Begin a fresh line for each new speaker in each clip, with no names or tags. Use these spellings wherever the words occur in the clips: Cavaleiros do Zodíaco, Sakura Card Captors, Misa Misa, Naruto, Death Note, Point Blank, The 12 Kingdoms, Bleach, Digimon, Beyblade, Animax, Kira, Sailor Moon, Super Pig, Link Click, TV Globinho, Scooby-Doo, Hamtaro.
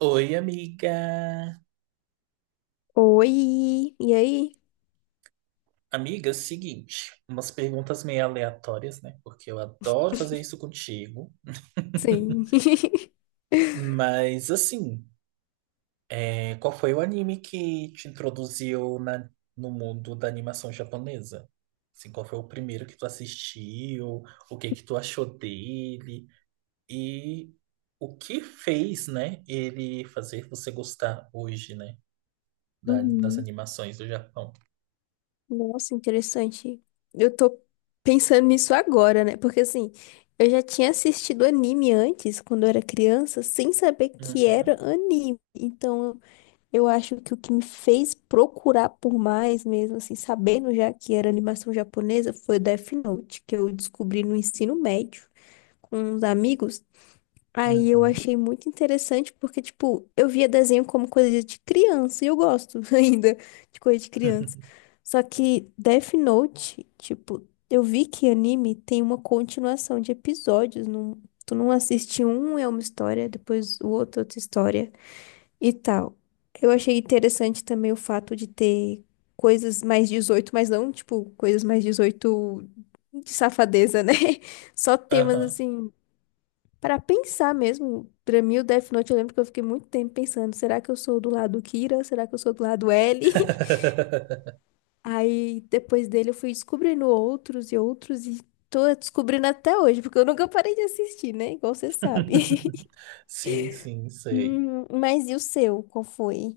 Oi, amiga.
Oi, e aí?
Amiga, é o seguinte, umas perguntas meio aleatórias, né? Porque eu adoro fazer isso contigo.
Sim.
Mas, assim, é, qual foi o anime que te introduziu no mundo da animação japonesa? Assim, qual foi o primeiro que tu assistiu? O que que tu achou dele? E o que fez, né, ele fazer você gostar hoje, né, das
Uhum.
animações do Japão?
Nossa, interessante. Eu tô pensando nisso agora, né? Porque assim, eu já tinha assistido anime antes, quando eu era criança, sem saber que
Uhum,
era anime. Então, eu acho que o que me fez procurar por mais mesmo, assim, sabendo já que era animação japonesa, foi Death Note, que eu descobri no ensino médio com uns amigos. Aí eu
uhum,
achei muito interessante porque, tipo, eu via desenho como coisa de criança e eu gosto ainda de coisa de criança. Só que Death Note, tipo, eu vi que anime tem uma continuação de episódios. Não, tu não assiste um, é uma história, depois o outro, outra história e tal. Eu achei interessante também o fato de ter coisas mais dezoito, mas não, tipo, coisas mais 18 de safadeza, né? Só temas
aham.
assim. Pra pensar mesmo, pra mim o Death Note, eu lembro que eu fiquei muito tempo pensando, será que eu sou do lado Kira? Será que eu sou do lado L? Aí depois dele eu fui descobrindo outros e outros e tô descobrindo até hoje, porque eu nunca parei de assistir, né? Igual você sabe.
Sim, sim, sei.
Mas e o seu? Qual foi?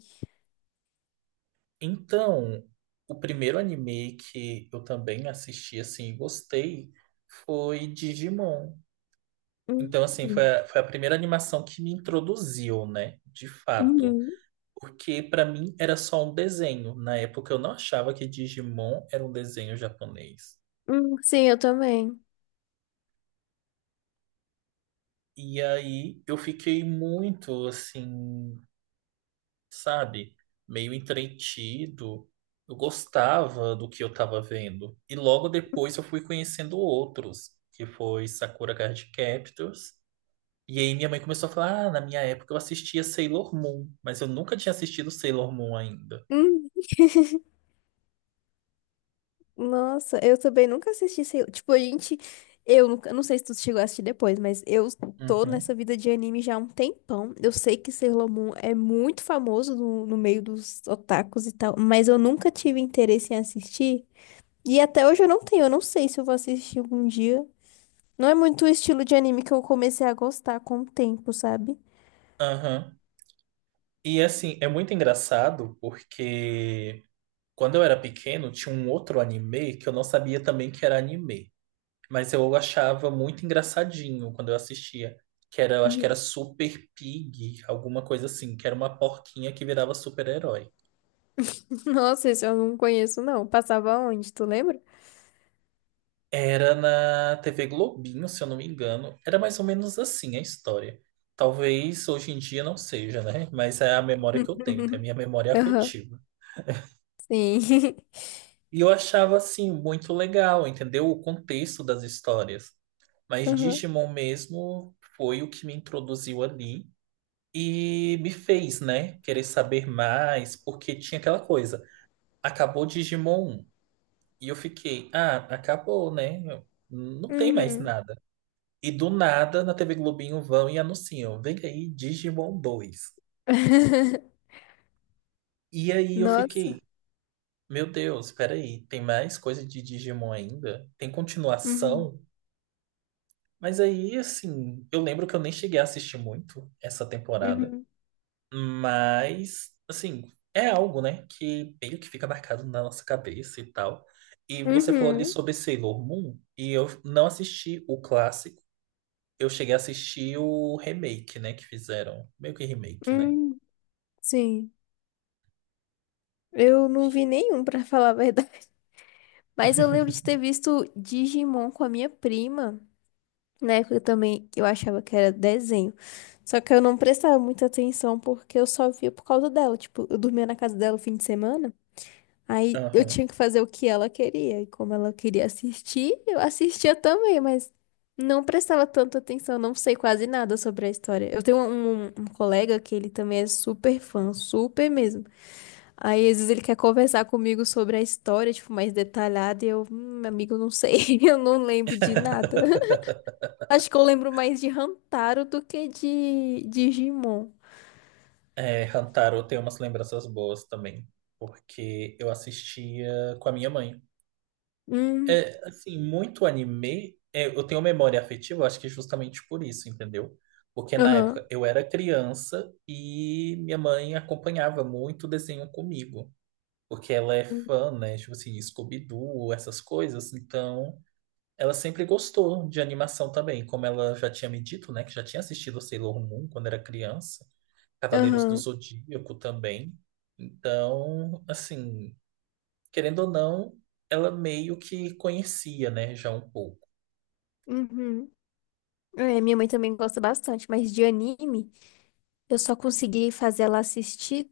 Então, o primeiro anime que eu também assisti assim e gostei foi Digimon.
Hum,
Então, assim, foi a primeira animação que me introduziu, né? De fato.
uhum,
Porque pra mim era só um desenho. Na época eu não achava que Digimon era um desenho japonês.
sim, eu também.
E aí eu fiquei muito assim, sabe? Meio entretido. Eu gostava do que eu estava vendo. E logo depois eu fui conhecendo outros, que foi Sakura Card Captors. E aí minha mãe começou a falar: Ah, na minha época eu assistia Sailor Moon, mas eu nunca tinha assistido Sailor Moon ainda.
Nossa, eu também nunca assisti, sei, tipo, a gente, eu nunca, não sei se tu chegou a assistir depois, mas eu tô nessa
Uhum.
vida de anime já há um tempão. Eu sei que Sailor Moon é muito famoso no, no meio dos otakus e tal, mas eu nunca tive interesse em assistir. E até hoje eu não tenho, eu não sei se eu vou assistir algum dia. Não é muito o estilo de anime que eu comecei a gostar com o tempo, sabe?
Aham. E assim, é muito engraçado porque quando eu era pequeno tinha um outro anime que eu não sabia também que era anime. Mas eu achava muito engraçadinho quando eu assistia. Que era, eu acho que era
Uhum.
Super Pig, alguma coisa assim, que era uma porquinha que virava super-herói.
Nossa, esse eu não conheço, não. Passava onde, tu lembra?
Era na TV Globinho, se eu não me engano. Era mais ou menos assim a história. Talvez hoje em dia não seja, né? Mas é a memória que eu tenho, então é a minha memória
Aham,
afetiva.
sim.
E eu achava, assim, muito legal, entendeu? O contexto das histórias. Mas
Aham.
Digimon mesmo foi o que me introduziu ali. E me fez, né, querer saber mais, porque tinha aquela coisa. Acabou Digimon 1. E eu fiquei, ah, acabou, né? Não tem mais
Uhum.
nada. E do nada, na TV Globinho vão e anunciam, vem aí Digimon dois. E aí eu fiquei,
Nossa.
meu Deus, peraí, tem mais coisa de Digimon ainda? Tem
Uhum.
continuação? Mas aí, assim, eu lembro que eu nem cheguei a assistir muito essa temporada.
Uhum.
Mas, assim, é algo, né, que meio que fica marcado na nossa cabeça e tal. E você falou ali
Uhum.
sobre Sailor Moon, e eu não assisti o clássico, eu cheguei a assistir o remake, né, que fizeram. Meio que remake, né?
Uhum. Sim. Eu não vi nenhum, pra falar a verdade. Mas eu lembro de ter visto Digimon com a minha prima. Na época também eu achava que era desenho. Só que eu não prestava muita atenção porque eu só via por causa dela. Tipo, eu dormia na casa dela o fim de semana. Aí eu
Aham.
tinha que fazer o que ela queria. E como ela queria assistir, eu assistia também, mas não prestava tanta atenção, não sei quase nada sobre a história. Eu tenho um colega que ele também é super fã, super mesmo. Aí às vezes ele quer conversar comigo sobre a história, tipo, mais detalhada, e eu, meu amigo, não sei, eu não lembro de nada. Acho que eu lembro mais de Hamtaro do que de Digimon.
É, Hantaro tem umas lembranças boas também, porque eu assistia com a minha mãe.
Hum,
É, assim, muito anime, é, eu tenho memória afetiva, acho que é justamente por isso, entendeu? Porque na
aham,
época eu era criança e minha mãe acompanhava muito desenho comigo, porque ela é
hum,
fã, né? Tipo assim, Scooby-Doo, essas coisas, então ela sempre gostou de animação também, como ela já tinha me dito, né? Que já tinha assistido Sailor Moon quando era criança, Cavaleiros do
aham,
Zodíaco também. Então, assim, querendo ou não, ela meio que conhecia, né, já um pouco.
uhum. É, minha mãe também gosta bastante, mas de anime, eu só consegui fazer ela assistir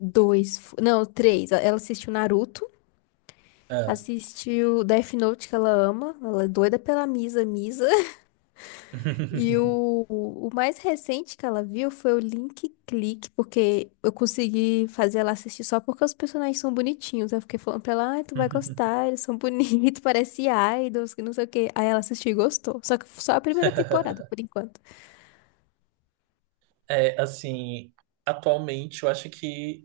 dois, não, três. Ela assistiu Naruto,
Ah.
assistiu Death Note, que ela ama, ela é doida pela Misa Misa. E o mais recente que ela viu foi o Link Click, porque eu consegui fazer ela assistir só porque os personagens são bonitinhos. Eu fiquei falando pra ela, ai, tu vai gostar, eles são bonitos, parece idols, que não sei o quê. Aí ela assistiu e gostou. Só que só a primeira temporada, por enquanto.
É, assim, atualmente eu acho que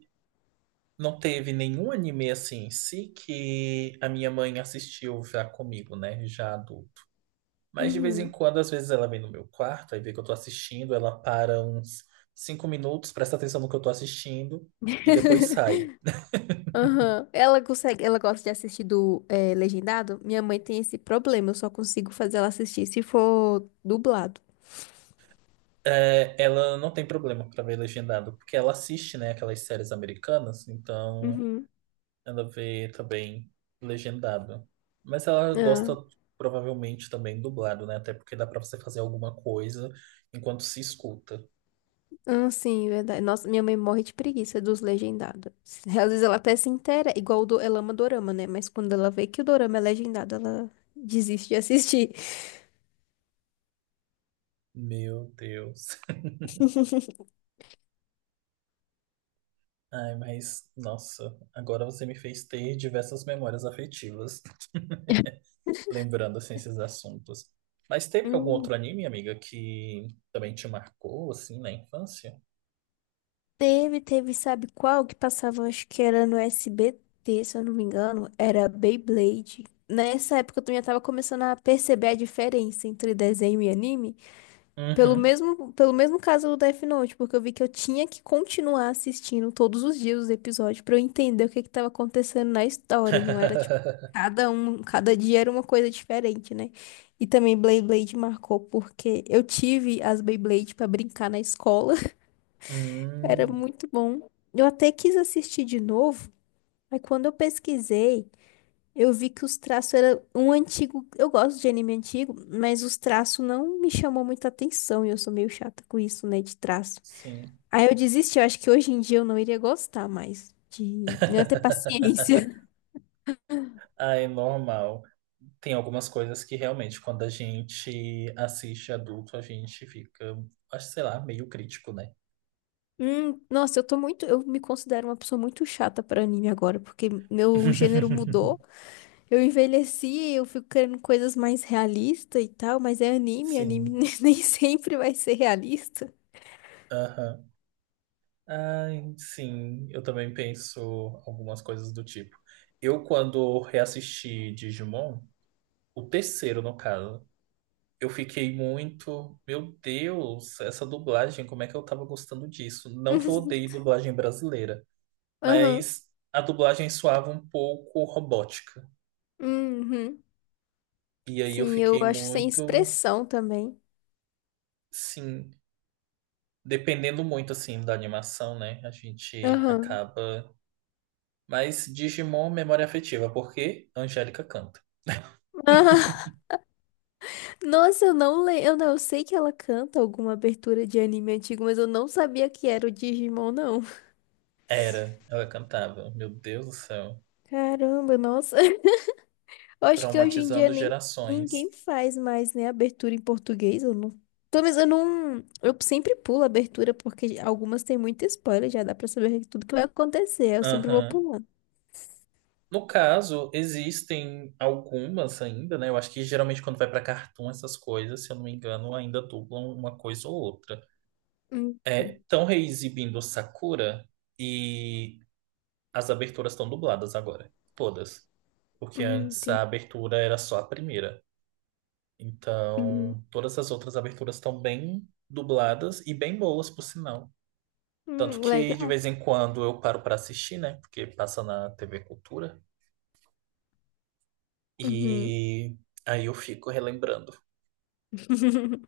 não teve nenhum anime assim em si que a minha mãe assistiu já comigo, né? Já adulto. Mas de vez em
Uhum.
quando, às vezes ela vem no meu quarto, aí vê que eu tô assistindo, ela para uns 5 minutos, presta atenção no que eu tô assistindo e depois sai.
Aham. Ela consegue, ela gosta de assistir do legendado? Minha mãe tem esse problema, eu só consigo fazer ela assistir se for dublado.
É, ela não tem problema pra ver legendado, porque ela assiste, né, aquelas séries americanas, então
Uhum.
ela vê também legendado. Mas ela gosta
Ah,
provavelmente também dublado, né? Até porque dá pra você fazer alguma coisa enquanto se escuta.
ah, sim, verdade. Nossa, minha mãe morre de preguiça dos legendados. Às vezes ela até se inteira, igual o do, ela ama dorama, né? Mas quando ela vê que o dorama é legendado, ela desiste de assistir.
Meu Deus. Ai, mas nossa, agora você me fez ter diversas memórias afetivas, lembrando assim, esses assuntos. Mas teve algum outro anime, amiga, que também te marcou assim na infância?
Teve, teve, sabe qual que passava? Acho que era no SBT, se eu não me engano. Era Beyblade. Nessa época eu também já tava começando a perceber a diferença entre desenho e anime. Pelo
Uhum.
mesmo, pelo mesmo caso do Death Note, porque eu vi que eu tinha que continuar assistindo todos os dias os episódios pra eu entender o que que tava acontecendo na história. Não era tipo, cada dia era uma coisa diferente, né? E também Beyblade marcou porque eu tive as Beyblade pra brincar na escola. Era
Hum,
muito bom. Eu até quis assistir de novo, mas quando eu pesquisei, eu vi que os traços eram um antigo. Eu gosto de anime antigo, mas os traços não me chamou muita atenção e eu sou meio chata com isso, né, de traço.
sim.
Aí eu desisti, eu acho que hoje em dia eu não iria gostar mais de não ter paciência.
Ah, é normal. Tem algumas coisas que realmente, quando a gente assiste adulto, a gente fica, acho, sei lá, meio crítico, né?
Nossa, eu tô muito, eu me considero uma pessoa muito chata para anime agora, porque meu gênero mudou. Eu envelheci, eu fico querendo coisas mais realistas e tal, mas é anime, anime
Sim.
nem sempre vai ser realista.
Aham. Ai, sim. Eu também penso algumas coisas do tipo. Eu, quando reassisti Digimon, o terceiro, no caso, eu fiquei muito. Meu Deus, essa dublagem, como é que eu tava gostando disso? Não que eu odeie dublagem brasileira.
Aham,
Mas a dublagem soava um pouco robótica.
uhum.
E aí eu
Sim, eu
fiquei
acho sem
muito,
expressão também.
sim, dependendo muito assim da animação, né? A gente
Aham.
acaba. Mas Digimon, memória afetiva, porque Angélica canta.
Aham. Nossa, eu não lembro. Eu, não, eu sei que ela canta alguma abertura de anime antigo, mas eu não sabia que era o Digimon, não.
Era, ela cantava. Meu Deus do céu.
Caramba, nossa. Eu acho que hoje em dia
Traumatizando
nem
gerações.
ninguém faz mais, né, abertura em português, eu não. Talvez eu não, eu sempre pulo a abertura porque algumas têm muito spoiler, já dá pra saber tudo que vai acontecer, eu sempre vou
Aham.
pulando.
No caso, existem algumas ainda, né? Eu acho que geralmente quando vai pra cartoon, essas coisas, se eu não me engano, ainda dublam uma coisa ou outra.
Hum,
É, estão reexibindo Sakura e as aberturas estão dubladas agora, todas. Porque antes a
tem-
abertura era só a primeira.
uhum,
Então, todas as outras aberturas estão bem dubladas e bem boas, por sinal. Tanto que de
legal.
vez em quando eu paro para assistir, né? Porque passa na TV Cultura.
Uhum.
E aí eu fico relembrando.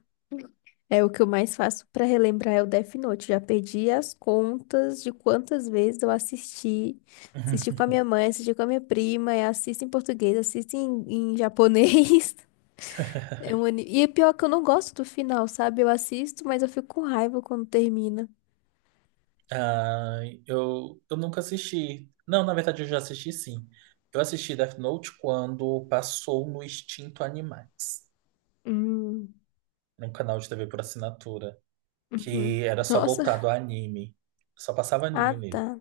É o que eu mais faço pra relembrar é o Death Note. Já perdi as contas de quantas vezes eu assisti. Assisti com a minha mãe, assisti com a minha prima, e assisto em português, assisto em japonês. É um anime. E é pior que eu não gosto do final, sabe? Eu assisto, mas eu fico com raiva quando termina.
Ah, eu nunca assisti. Não, na verdade eu já assisti sim. Eu assisti Death Note quando passou no Extinto Animax,
Hum,
num canal de TV por assinatura,
uhum,
que era só
nossa.
voltado a anime. Só passava
Ah,
anime nele.
tá.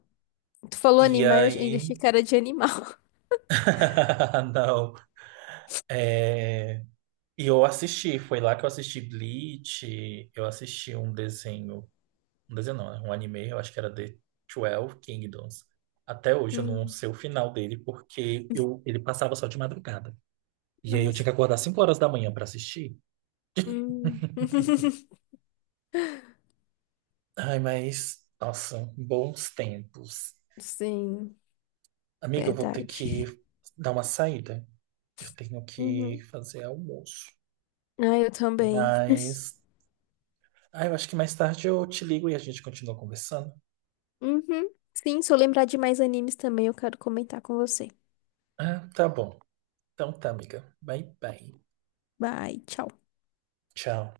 Tu falou
E
animais, ainda
aí.
achei cara de animal.
Não. É. E eu assisti, foi lá que eu assisti Bleach, eu assisti um desenho, um desenho não, né? Um anime, eu acho que era The 12 Kingdoms. Até hoje eu não
Hum,
sei o final dele, porque eu, ele passava só de madrugada. E aí eu tinha
nossa.
que acordar 5 horas da manhã pra assistir.
Hum.
Ai, mas, nossa, bons tempos.
Sim,
Amiga, eu vou ter que
verdade.
dar uma saída. Eu tenho que
Uhum,
fazer almoço.
ah, eu também.
Mas, ai, eu acho que mais tarde eu te ligo e a gente continua conversando.
Uhum. Sim, se eu lembrar de mais animes também, eu quero comentar com você.
Ah, tá bom. Então tá, amiga. Bye, bye.
Bye, tchau.
Tchau.